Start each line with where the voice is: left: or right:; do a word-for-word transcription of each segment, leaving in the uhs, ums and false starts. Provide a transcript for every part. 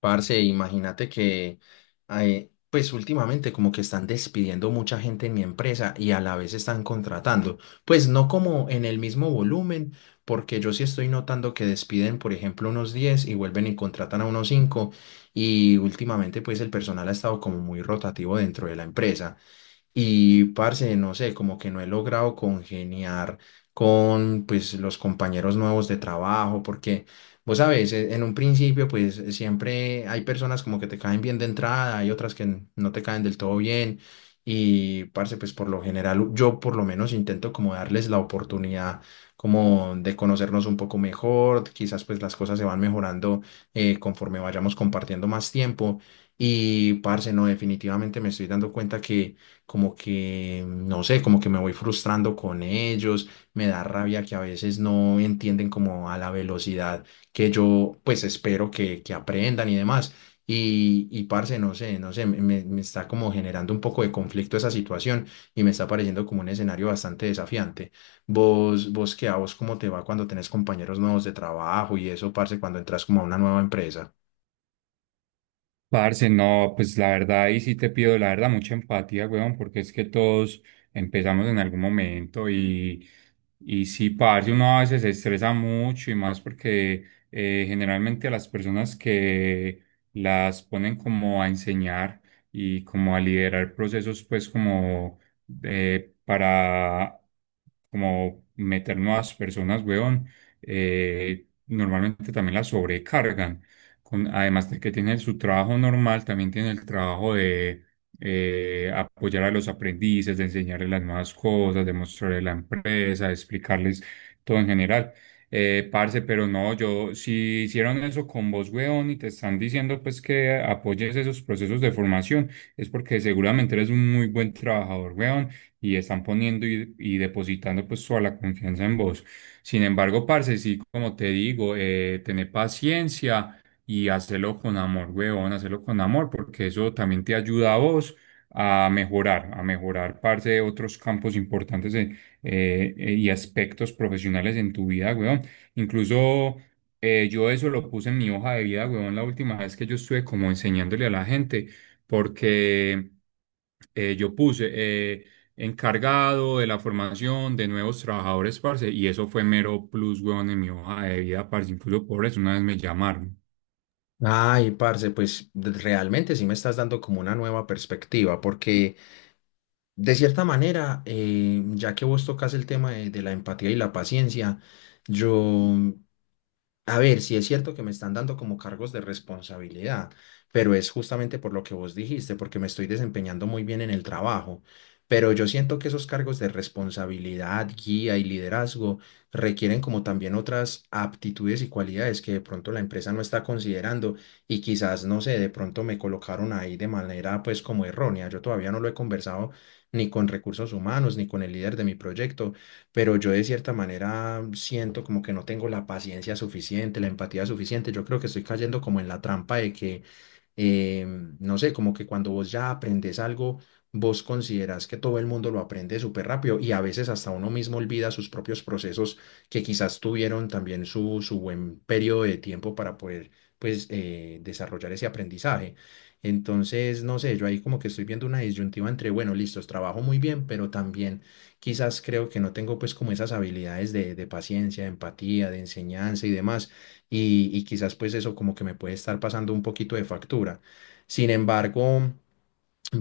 left: Parce, imagínate que, eh, pues últimamente como que están despidiendo mucha gente en mi empresa y a la vez están contratando. Pues no como en el mismo volumen, porque yo sí estoy notando que despiden, por ejemplo, unos diez y vuelven y contratan a unos cinco, y últimamente pues el personal ha estado como muy rotativo dentro de la empresa. Y, parce, no sé, como que no he logrado congeniar con, pues, los compañeros nuevos de trabajo, porque, vos sabes, e- en un principio, pues, siempre hay personas como que te caen bien de entrada, hay otras que n- no te caen del todo bien. Y, parce, pues, por lo general, yo por lo menos intento como darles la oportunidad como de conocernos un poco mejor, quizás pues las cosas se van mejorando eh, conforme vayamos compartiendo más tiempo. Y, parce, no, definitivamente me estoy dando cuenta que como que, no sé, como que me voy frustrando con ellos, me da rabia que a veces no entienden como a la velocidad que yo pues espero que, que aprendan y demás. Y, y parce, no sé, no sé, me, me me está como generando un poco de conflicto esa situación y me está pareciendo como un escenario bastante desafiante. Vos, vos qué, a vos cómo te va cuando tenés compañeros nuevos de trabajo y eso, parce, cuando entras como a una nueva empresa.
right: Parce, no, pues la verdad, ahí sí te pido, la verdad, mucha empatía, weón, porque es que todos empezamos en algún momento y, y sí, parce, uno a veces se estresa mucho y más porque eh, generalmente a las personas que las ponen como a enseñar y como a liderar procesos, pues como eh, para como meter nuevas personas, weón, eh, normalmente también las sobrecargan con- además de que tiene su trabajo normal, también tiene el trabajo de eh, apoyar a los aprendices, de enseñarles las nuevas cosas, de mostrarles la empresa, de explicarles todo en general. Eh, parce, pero no, yo, si hicieron eso con vos, weón, y te están diciendo pues que apoyes esos procesos de formación, es porque seguramente eres un muy buen trabajador, weón, y están poniendo y, y depositando pues toda la confianza en vos. Sin embargo, parce, sí, como te digo, eh, tener paciencia y hacerlo con amor, weón, hacerlo con amor, porque eso también te ayuda a vos a mejorar, a mejorar parte de otros campos importantes de- eh, eh, y aspectos profesionales en tu vida, weón. Incluso eh, yo eso lo puse en mi hoja de vida, weón, la última vez que yo estuve como enseñándole a la gente, porque eh, yo puse... eh, encargado de la formación de nuevos trabajadores, parce, y eso fue mero plus, weón, en mi hoja de vida, parce, incluso por eso una vez me llamaron.
left: Ay, parce, pues de- realmente sí me estás dando como una nueva perspectiva, porque de cierta manera, eh, ya que vos tocas el tema de, de la empatía y la paciencia, yo, a ver, sí es cierto que me están dando como cargos de responsabilidad, pero es justamente por lo que vos dijiste, porque me estoy desempeñando muy bien en el trabajo. Pero yo siento que esos cargos de responsabilidad, guía y liderazgo requieren como también otras aptitudes y cualidades que de pronto la empresa no está considerando y quizás, no sé, de pronto me colocaron ahí de manera pues como errónea. Yo todavía no lo he conversado ni con recursos humanos ni con el líder de mi proyecto, pero yo de cierta manera siento como que no tengo la paciencia suficiente, la empatía suficiente. Yo creo que estoy cayendo como en la trampa de que eh, no sé, como que cuando vos ya aprendes algo, vos considerás que todo el mundo lo aprende súper rápido y a veces hasta uno mismo olvida sus propios procesos que quizás tuvieron también su, su buen periodo de tiempo para poder pues eh, desarrollar ese aprendizaje. Entonces, no sé, yo ahí como que estoy viendo una disyuntiva entre, bueno, listos, trabajo muy bien, pero también quizás creo que no tengo pues como esas habilidades de, de paciencia, de empatía, de enseñanza y demás, y, y quizás pues eso como que me puede estar pasando un poquito de factura. Sin embargo,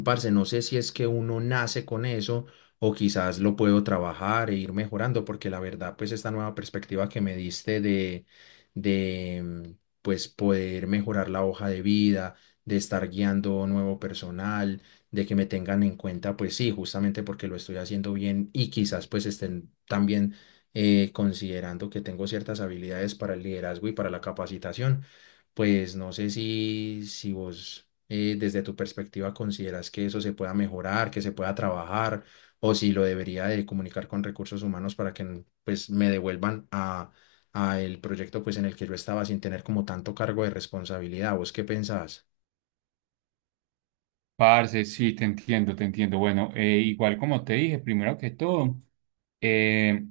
left: parce, no sé si es que uno nace con eso o quizás lo puedo trabajar e ir mejorando, porque la verdad, pues esta nueva perspectiva que me diste de, de, mm, pues poder mejorar la hoja de vida, de estar guiando nuevo personal, de que me tengan en cuenta, pues sí, justamente porque lo estoy haciendo bien y quizás pues estén también eh, considerando que tengo ciertas habilidades para el liderazgo y para la capacitación, pues no sé si, si vos eh, desde tu perspectiva consideras que eso se pueda mejorar, que se pueda trabajar, o si lo debería de comunicar con recursos humanos para que n- pues me devuelvan a, a el proyecto pues en el que yo estaba sin tener como tanto cargo de responsabilidad. ¿Vos qué pensás?
right: Parce, sí, te entiendo, te entiendo. Bueno, eh, igual como te dije, primero que todo, eh,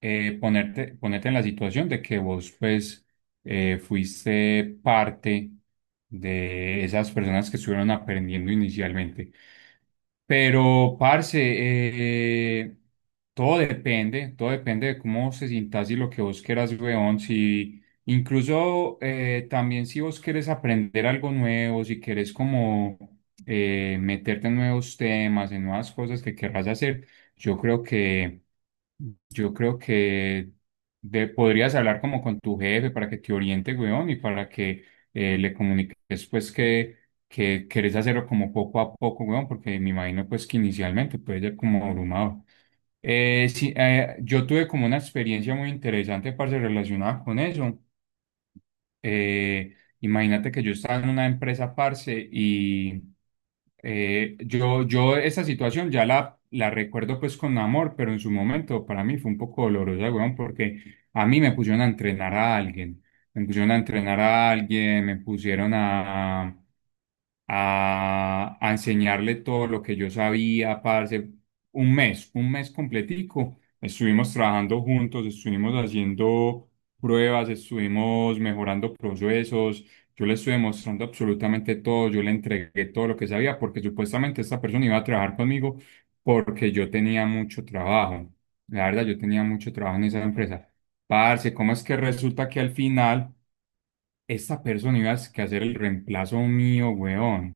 right: eh, ponerte, ponerte en la situación de que vos, pues, eh, fuiste parte de esas personas que estuvieron aprendiendo inicialmente. Pero, parce, eh, todo depende, todo depende de cómo se sientas y lo que vos quieras, weón. Si, incluso eh, también si vos quieres aprender algo nuevo, si quieres como eh, meterte en nuevos temas, en nuevas cosas que querrás hacer, yo creo que yo creo que de- podrías hablar como con tu jefe para que te oriente, weón, y para que eh, le comuniques pues que, que querés hacerlo como poco a poco, weón, porque me imagino pues que inicialmente puede ser como abrumado. Eh, sí, eh, yo tuve como una experiencia muy interesante, parce, relacionada con eso. Eh, Imagínate que yo estaba en una empresa, parce, y eh, yo, yo esa situación ya la, la recuerdo pues con amor, pero en su momento para mí fue un poco dolorosa, weón, porque a mí me pusieron a entrenar a alguien, me pusieron a entrenar a alguien, me pusieron a, a, a enseñarle todo lo que yo sabía, parce. Un mes, un mes completico. Estuvimos trabajando juntos, estuvimos haciendo pruebas, estuvimos mejorando procesos. Yo le estuve mostrando absolutamente todo, yo le entregué todo lo que sabía, porque supuestamente esta persona iba a trabajar conmigo porque yo tenía mucho trabajo. La verdad, yo tenía mucho trabajo en esa empresa. Parce, ¿cómo es que resulta que al final... esta persona ibas que hacer el reemplazo mío, weón?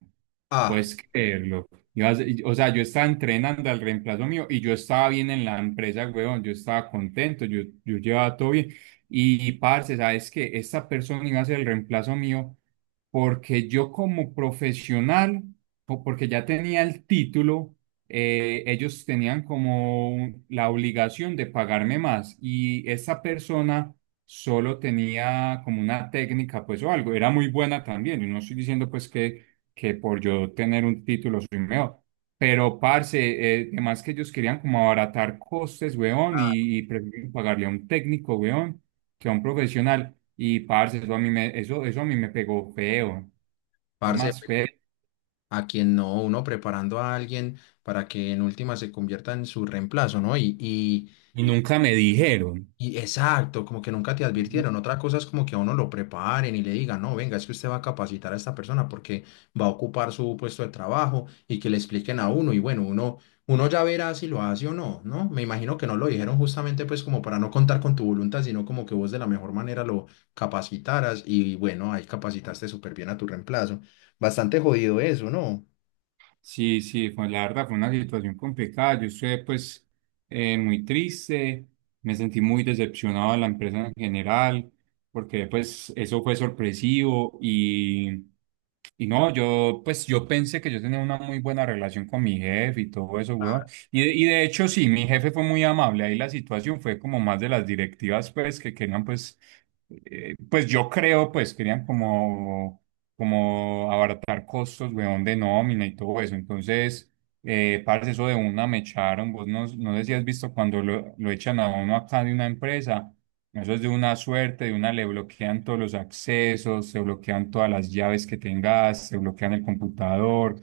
left: Ah,
right: ¿Puedes creerlo? Ibas- o sea, yo estaba entrenando al reemplazo mío y yo estaba bien en la empresa, weón. Yo estaba contento, yo, yo llevaba todo bien. Y, parce, ¿sabes qué? Esta persona iba a ser el reemplazo mío porque yo como profesional, o porque ya tenía el título, eh, ellos tenían como la obligación de pagarme más. Y esa persona solo tenía como una técnica, pues o algo, era muy buena también. Yo no estoy diciendo pues que, que por yo tener un título soy mejor, pero parce, eh, además que ellos querían como abaratar costes, weón,
left: ah,
right: y, y prefieren pagarle a un técnico, weón, que a un profesional. Y parce, eso a mí me, eso, eso a mí me pegó feo, fue
left: Parce,
right: más
left: pues,
right: feo.
left: a quien no, uno preparando a alguien para que en última se convierta en su reemplazo, ¿no? Y, y,
right: Y nunca me dijeron.
left: Y exacto, como que nunca te advirtieron. Otra cosa es como que a uno lo preparen y le digan, no, venga, es que usted va a capacitar a esta persona porque va a ocupar su puesto de trabajo y que le expliquen a uno. Y bueno, uno, uno ya verá si lo hace o no, ¿no? Me imagino que no lo dijeron justamente pues como para no contar con tu voluntad, sino como que vos de la mejor manera lo capacitaras y bueno, ahí capacitaste súper bien a tu reemplazo. Bastante jodido eso, ¿no?
right: Sí, sí, fue, la verdad fue una situación complicada. Yo estuve pues eh, muy triste, me sentí muy decepcionado de la empresa en general, porque pues eso fue sorpresivo y, y no, yo pues yo pensé que yo tenía una muy buena relación con mi jefe y todo eso, weón. Y, de- y de hecho sí, mi jefe fue muy amable, ahí la situación fue como más de las directivas pues que querían pues, eh, pues yo creo pues querían como como abaratar costos, weón, de nómina y todo eso. Entonces, eh, parce, eso de una me echaron. Vos no, no sé si has visto cuando lo, lo echan a uno acá de una empresa. Eso es de una suerte, de una le bloquean todos los accesos, se bloquean todas las llaves que tengas, se bloquean el computador.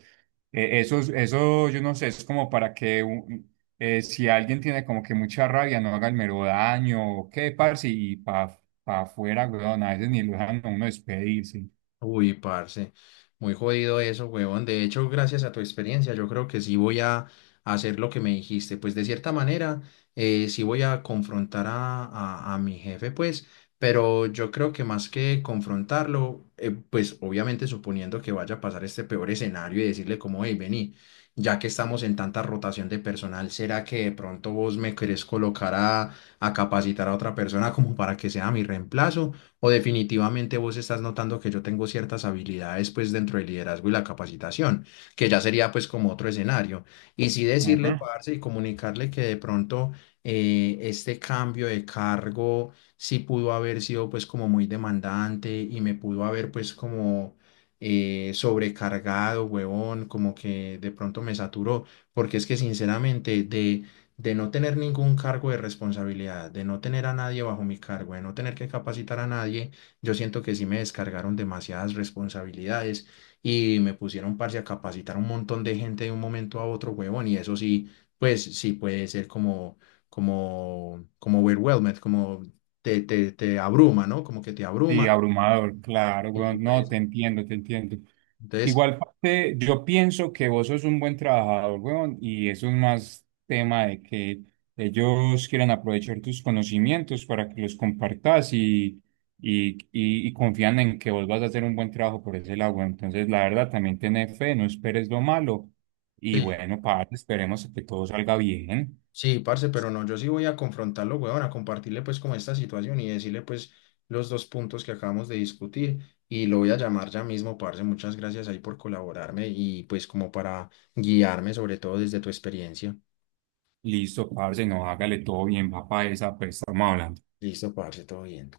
right: Eh, eso, es- eso, yo no sé, es como para que un- eh, si alguien tiene como que mucha rabia, no haga el mero daño o qué, parce, y pa, pa afuera, weón, a veces ni lo dejan a uno despedirse.
left: Uy, parce, muy jodido eso, huevón. De hecho, gracias a tu experiencia, yo creo que sí voy a hacer lo que me dijiste. Pues de cierta manera, eh, sí voy a confrontar a, a- a mi jefe, pues, pero yo creo que más que confrontarlo, eh, pues obviamente suponiendo que vaya a pasar este peor escenario y decirle como, hey, vení, ya que estamos en tanta rotación de personal, ¿será que de pronto vos me querés colocar a, a capacitar a otra persona como para que sea mi reemplazo? ¿O definitivamente vos estás notando que yo tengo ciertas habilidades pues dentro del liderazgo y la capacitación, que ya sería pues como otro escenario? Y sí decirle,
right: Ujú.
left: parce, y comunicarle que de pronto eh, este cambio de cargo sí pudo haber sido pues como muy demandante y me pudo haber pues como... eh, sobrecargado, huevón, como que de pronto me saturó, porque es que sinceramente de, de no tener ningún cargo de responsabilidad, de no tener a nadie bajo mi cargo, de no tener que capacitar a nadie, yo siento que sí me descargaron demasiadas responsabilidades y me pusieron parce a capacitar a un montón de gente de un momento a otro, huevón, y eso sí, pues sí puede ser como, como, como overwhelmed, como te, te, te abruma, ¿no? Como que te
right: Sí,
left: abruma
right: abrumador, claro,
left: y
right: weón. No,
left: pues,
right: te entiendo, te entiendo.
left: entonces...
right: Igual parte, yo pienso que vos sos un buen trabajador, weón, y eso es más tema de que ellos quieran aprovechar tus conocimientos para que los compartas y, y, y, y confían en que vos vas a hacer un buen trabajo por ese lado, weón. Entonces, la verdad, también tené fe, no esperes lo malo. Y
left: Sí,
right: bueno, parce, esperemos que todo salga bien.
left: sí, parce, pero no, yo sí voy a confrontarlo, weón, a compartirle pues como esta situación y decirle pues los dos puntos que acabamos de discutir, y lo voy a llamar ya mismo, parce, muchas gracias ahí por colaborarme y pues como para guiarme sobre todo desde tu experiencia.
right: Listo, parce, no, hágale todo bien, papá, esa, pues estamos hablando.
left: Listo, parce, todo bien.